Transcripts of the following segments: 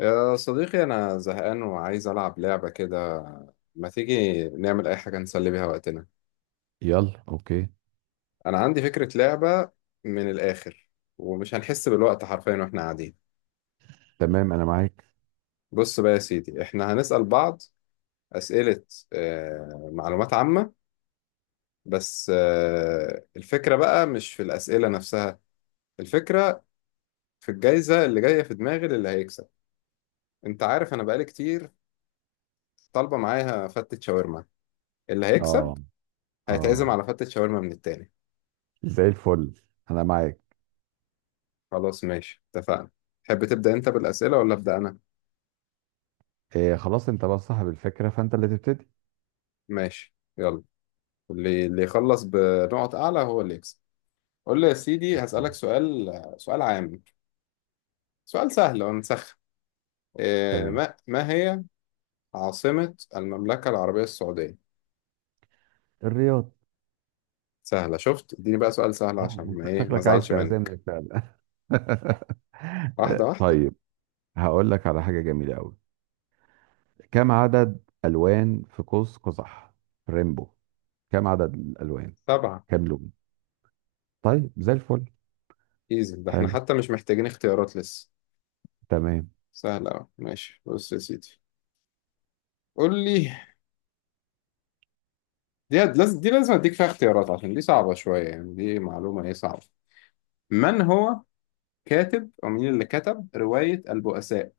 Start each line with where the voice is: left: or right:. left: يا صديقي، أنا زهقان وعايز ألعب لعبة كده. ما تيجي نعمل أي حاجة نسلي بيها وقتنا؟
right: يلا، اوكي.
left: أنا عندي فكرة لعبة، من الآخر، ومش هنحس بالوقت حرفيا وإحنا قاعدين.
right: تمام، انا معاك.
left: بص بقى يا سيدي، إحنا هنسأل بعض أسئلة، معلومات عامة. بس الفكرة بقى مش في الأسئلة نفسها، الفكرة في الجايزة اللي جاية في دماغي للي هيكسب. أنت عارف أنا بقالي كتير طالبة معايا فتة شاورما. اللي هيكسب
right: اه،
left: هيتعزم
right: اه.
left: على فتة شاورما من التاني.
right: زي الفل، انا معاك.
left: خلاص ماشي، اتفقنا. تحب تبدأ انت بالأسئلة ولا أبدأ أنا؟
right: إيه خلاص، انت بقى صاحب الفكره فانت اللي تبتدي.
left: ماشي يلا. اللي يخلص بنقط أعلى هو اللي يكسب. قول لي يا سيدي،
right: اوكي.
left: هسألك سؤال. سؤال عام، سؤال سهل ونسخن. إيه
right: تمام.
left: ما هي عاصمة المملكة العربية السعودية؟
right: الرياض.
left: سهلة، شفت؟ اديني بقى سؤال سهل
right: لا
left: عشان ما
right: انت
left: ايه ما
right: شكلك عايز
left: ازعلش منك.
right: تعزمني فعلا.
left: واحدة واحدة.
right: طيب، هقول لك على حاجه جميله قوي. كم عدد الوان في قوس قزح؟ ريمبو. كم عدد الالوان؟
left: سبعة.
right: كم لون؟ طيب، زي الفل.
left: ايزي، ده احنا
right: حلو.
left: حتى مش محتاجين اختيارات لسه.
right: تمام.
left: سهلة أوي. ماشي بص يا سيدي، قول لي. دي لازم اديك فيها اختيارات عشان دي صعبة شوية، يعني دي معلومة ايه صعبة. من هو كاتب او مين اللي كتب رواية البؤساء؟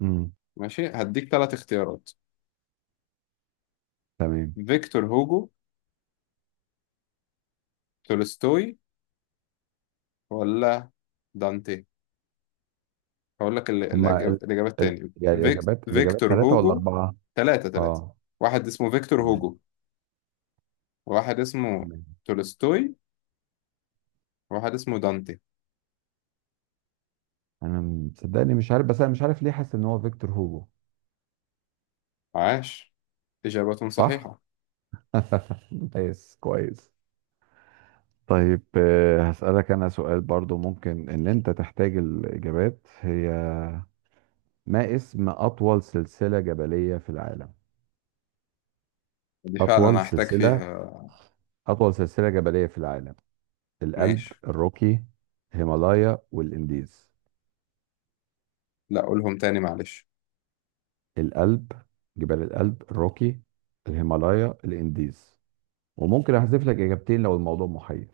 right: امم
left: ماشي، هديك ثلاث اختيارات:
right: تمام.
left: فيكتور هوجو، تولستوي، ولا دانتي؟ هقول لك ال-
right: هما
left: الأج- الإجابة التانية.
right: يعني
left: فيك...
right: الاجابات
left: فيكتور
right: ثلاثه ولا
left: هوجو.
right: اربعه؟
left: ثلاثة ثلاثة.
right: اه.
left: واحد اسمه فيكتور
right: تمام.
left: هوجو، واحد اسمه
right: تمام.
left: تولستوي، واحد اسمه دانتي.
right: انا مصدقني مش عارف، بس انا مش عارف ليه حاسس ان هو فيكتور هوجو.
left: عاش، إجابة
right: صح.
left: صحيحة.
right: كويس، كويس. طيب، هسألك انا سؤال برضو ممكن ان انت تحتاج الاجابات. هي ما اسم اطول سلسلة جبلية في العالم؟
left: دي
right: اطول
left: فعلا هحتاج
right: سلسلة.
left: فيها.
right: اطول سلسلة جبلية في العالم. الألب،
left: ماشي.
right: الروكي، الهيمالايا، والانديز.
left: لا قولهم تاني معلش.
right: الألب. جبال الألب، الروكي، الهيمالايا، الانديز. وممكن احذف لك اجابتين لو الموضوع محير.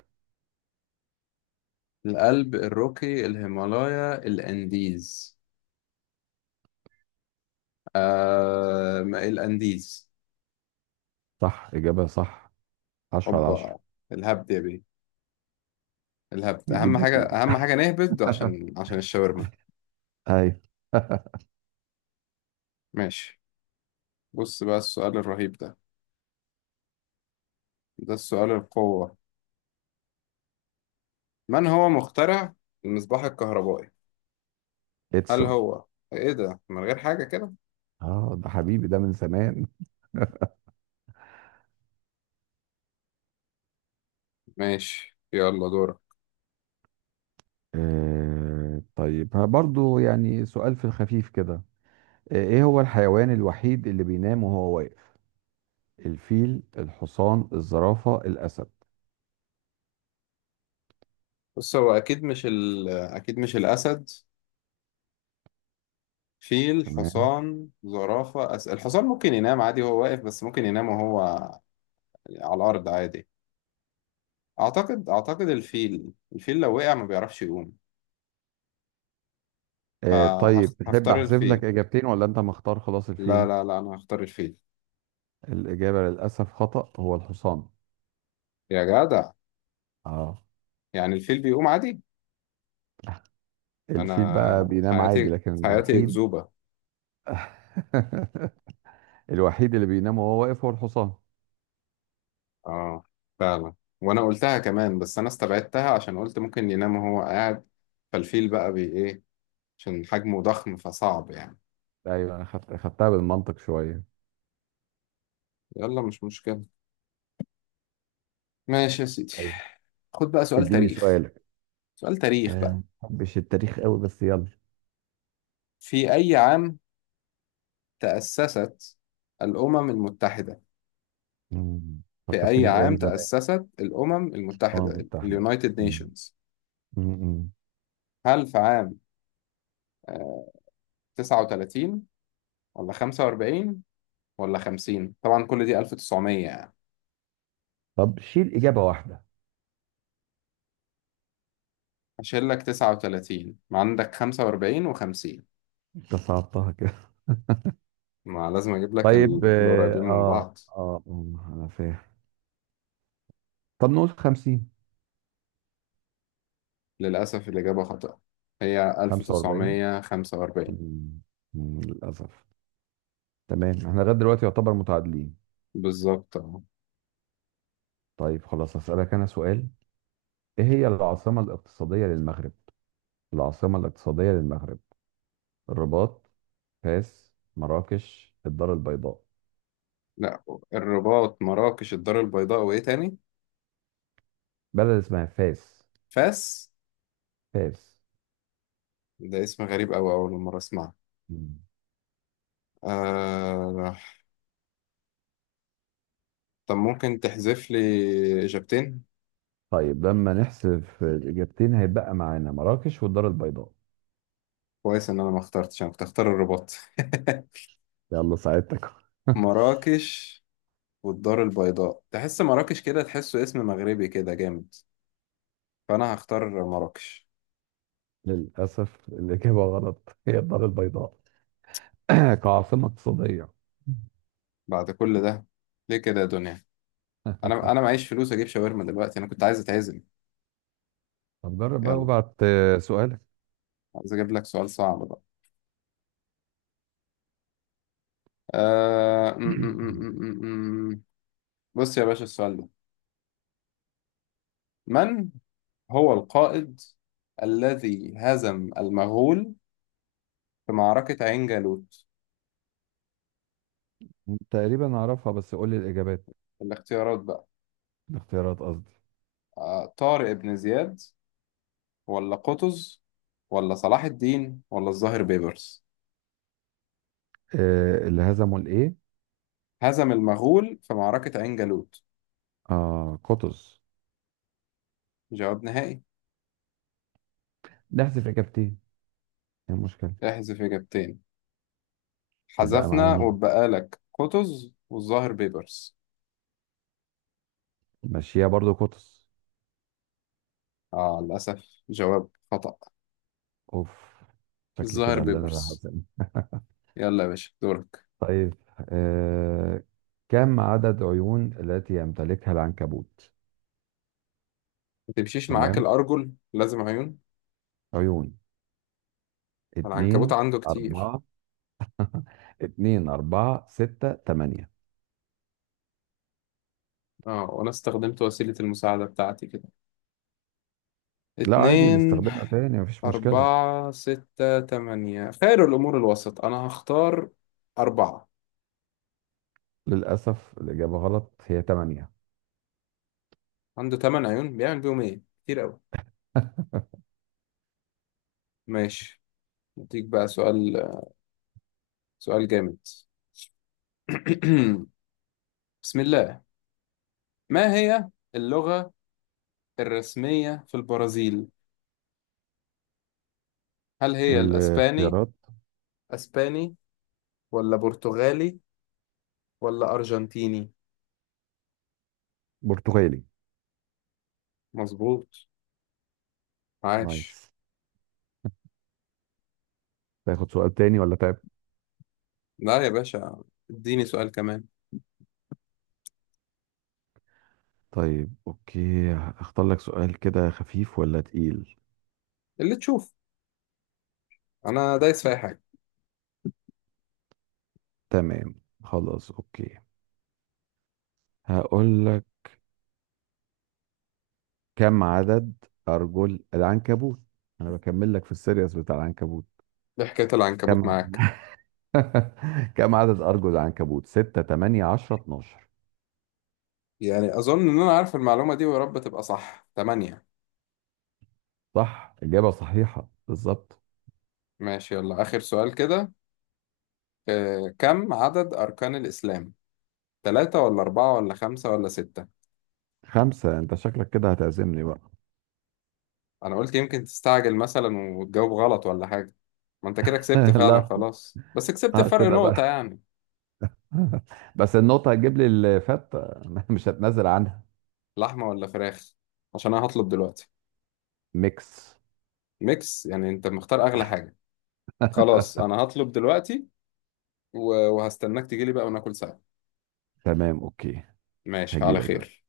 left: الألب، الروكي، الهيمالايا، الأنديز. آه، ما الأنديز.
right: صح، إجابة صح. 10 على 10.
left: هوبا، الهبد يا بيه. الهبد أهم
right: بيجيب
left: حاجة،
right: نتيجة.
left: أهم حاجة نهبد عشان الشاورما.
right: أيوه.
left: ماشي، بص بقى السؤال الرهيب ده، ده السؤال القوة. من هو مخترع المصباح الكهربائي؟ هل
right: إدسون.
left: هو إيه ده من غير حاجة كده؟
right: آه، ده حبيبي ده من زمان.
left: ماشي يلا دورك.
right: آه طيب، ها برضو يعني سؤال في الخفيف كده. إيه هو الحيوان الوحيد اللي بينام وهو واقف؟ الفيل، الحصان، الزرافة، الأسد.
left: بص، هو أكيد مش أكيد مش الأسد. فيل،
right: تمام.
left: حصان، زرافة، الحصان ممكن ينام عادي وهو واقف، بس ممكن ينام وهو على الأرض عادي. أعتقد الفيل لو وقع ما بيعرفش يقوم.
right: آه طيب، تحب
left: فهختار
right: أحذف
left: الفيل.
right: لك إجابتين ولا أنت مختار خلاص
left: لا
right: الفيل؟
left: لا لا، أنا هختار الفيل.
right: الإجابة للأسف خطأ، هو الحصان.
left: يا جدع،
right: آه،
left: يعني الفيل بيقوم عادي.
right: الفيل بقى
left: أنا
right: بينام عادي
left: حياتي،
right: لكن
left: حياتي
right: الوحيد.
left: أكذوبة.
right: الوحيد اللي بينام وهو واقف هو الحصان.
left: آه، فعلا. وأنا قلتها كمان بس أنا استبعدتها عشان قلت ممكن ينام وهو قاعد. فالفيل بقى بي إيه، عشان حجمه ضخم فصعب يعني.
right: ايوه، انا خدتها بالمنطق شويه.
left: يلا مش مشكلة، ماشي يا سيدي.
right: طيب،
left: خد بقى سؤال
right: اديني
left: تاريخ.
right: سؤالك.
left: سؤال تاريخ بقى.
right: آه، مش التاريخ قوي بس يلا.
left: في أي عام تأسست الأمم المتحدة؟
right: مم.
left: في أي
right: فكرتني
left: عام
right: بايام زمان.
left: تأسست الأمم
right: اه،
left: المتحدة،
right: كنت احلى.
left: اليونايتد
right: مم.
left: نيشنز؟
right: مم، مم.
left: هل في عام 39 ولا 45 ولا 50؟ طبعا كل دي 1900 يعني.
right: طب شيل اجابه واحده.
left: هشيل لك 39، ما عندك 45 و50.
right: انت صعبتها كده.
left: ما لازم أجيب لك
right: طيب، اه،
left: القريبين من
right: اه.
left: بعض.
right: آه، آه، انا فاهم. طب نقول 50؟
left: للأسف الإجابة خطأ، هي
right: 45.
left: 1945.
right: مم، مم، للاسف. تمام، احنا لغايه دلوقتي يعتبر متعادلين.
left: بالظبط أهو.
right: طيب خلاص، هسألك انا سؤال. ايه هي العاصمة الاقتصادية للمغرب؟ العاصمة الاقتصادية للمغرب. الرباط، فاس، مراكش، الدار البيضاء.
left: لا، الرباط، مراكش، الدار البيضاء، وإيه تاني؟
right: بلد اسمها فاس.
left: فاس.
right: فاس.
left: ده اسم غريب أوي، أول مرة أسمعه.
right: مم.
left: آه... طب ممكن تحذف لي إجابتين؟
right: طيب، لما نحسب الإجابتين هيتبقى معانا مراكش والدار البيضاء.
left: كويس إن أنا ما اخترتش، أنا كنت أختار الرباط.
right: يلا ساعدتك.
left: مراكش والدار البيضاء، تحس مراكش كده، تحسه اسم مغربي كده جامد. فأنا هختار مراكش.
right: للأسف الإجابة غلط، هي الدار البيضاء. كعاصمة اقتصادية.
left: بعد كل ده، ليه كده يا دنيا؟ أنا معيش فلوس أجيب شاورما دلوقتي، أنا كنت عايز أتعزم.
right: طب جرب بقى
left: يلا،
right: وابعت سؤالك.
left: عايز أجيب لك سؤال صعب بقى. آه... م- م- م- م- م- م. بص يا باشا، السؤال ده: من هو القائد الذي هزم المغول في معركة عين جالوت؟
right: تقريبا أعرفها بس قول لي الإجابات.
left: الاختيارات بقى.
right: الاختيارات قصدي.
left: طارق بن زياد، ولا قطز، ولا صلاح الدين، ولا الظاهر بيبرس؟
right: اللي هزموا الإيه؟
left: هزم المغول في معركة عين جالوت.
right: آه، قطز.
left: جواب نهائي.
right: نحذف إجابتين. ايه المشكلة؟
left: احذف إجابتين.
right: يبقى معايا
left: حذفنا،
right: مين؟
left: وبقى لك قطز والظاهر بيبرس.
right: ماشية برضو قطز.
left: آه، للأسف جواب خطأ.
right: اوف. شكل
left: الظاهر
right: كده اللي انا راح
left: بيبرس.
right: أزن.
left: يلا يا باشا دورك.
right: طيب. آه... كم عدد عيون التي يمتلكها العنكبوت؟
left: ما تمشيش معاك
right: تمام.
left: الأرجل، لازم عيون.
right: عيون.
left: العنكبوت
right: اتنين.
left: عنده كتير.
right: أربعة. اتنين، أربعة، ستة، تمانية.
left: اه، وانا استخدمت وسيلة المساعدة بتاعتي كده.
right: لا عادي
left: اتنين،
right: نستخدمها تاني، مفيش مشكلة.
left: اربعة، ستة، تمانية، خير الامور الوسط، انا هختار اربعة.
right: للأسف الإجابة غلط، هي تمانية.
left: عنده تمن عيون، بيعمل بيهم ايه كتير اوي. ماشي، اديك بقى سؤال. سؤال جامد. بسم الله. ما هي اللغة الرسمية في البرازيل؟ هل هي الاسباني؟
right: الاختيارات.
left: اسباني ولا برتغالي ولا ارجنتيني؟
right: برتغالي.
left: مظبوط،
right: نايس.
left: عاش.
right: تاخد سؤال تاني ولا تعب؟
left: لا يا باشا، اديني سؤال كمان.
right: طيب اوكي، اختار لك سؤال كده خفيف ولا تقيل.
left: اللي تشوف، انا دايس في اي حاجه.
right: تمام. خلاص اوكي، هقول لك. كم عدد ارجل العنكبوت؟ انا بكمل لك في السيريس بتاع العنكبوت.
left: إيه حكايه العنكبوت
right: كم ع-
left: معاك؟
right: كم عدد ارجل العنكبوت؟ 6، 8، 10، 12.
left: يعني اظن ان انا عارف المعلومه دي ويا رب تبقى صح. تمانية.
right: صح، اجابة صحيحة بالظبط.
left: ماشي يلا، اخر سؤال كده. كم عدد اركان الاسلام؟ ثلاثة ولا أربعة ولا خمسة ولا ستة؟
right: خمسة. انت شكلك كده هتعزمني بقى.
left: انا قلت يمكن تستعجل مثلا وتجاوب غلط ولا حاجه. ما انت كده كسبت فعلا
right: لا.
left: خلاص، بس كسبت
right: اه،
left: فرق
right: كده بقى.
left: نقطه يعني.
right: بس النقطة هتجيب لي الفتة. مش هتنازل عنها.
left: لحمه ولا فراخ؟ عشان انا هطلب دلوقتي.
right: ميكس.
left: ميكس يعني انت مختار اغلى حاجه. خلاص، انا هطلب دلوقتي وهستناك تجيلي بقى وناكل سوا.
right: تمام اوكي.
left: ماشي على
right: هجيلك دلوقتي.
left: خير.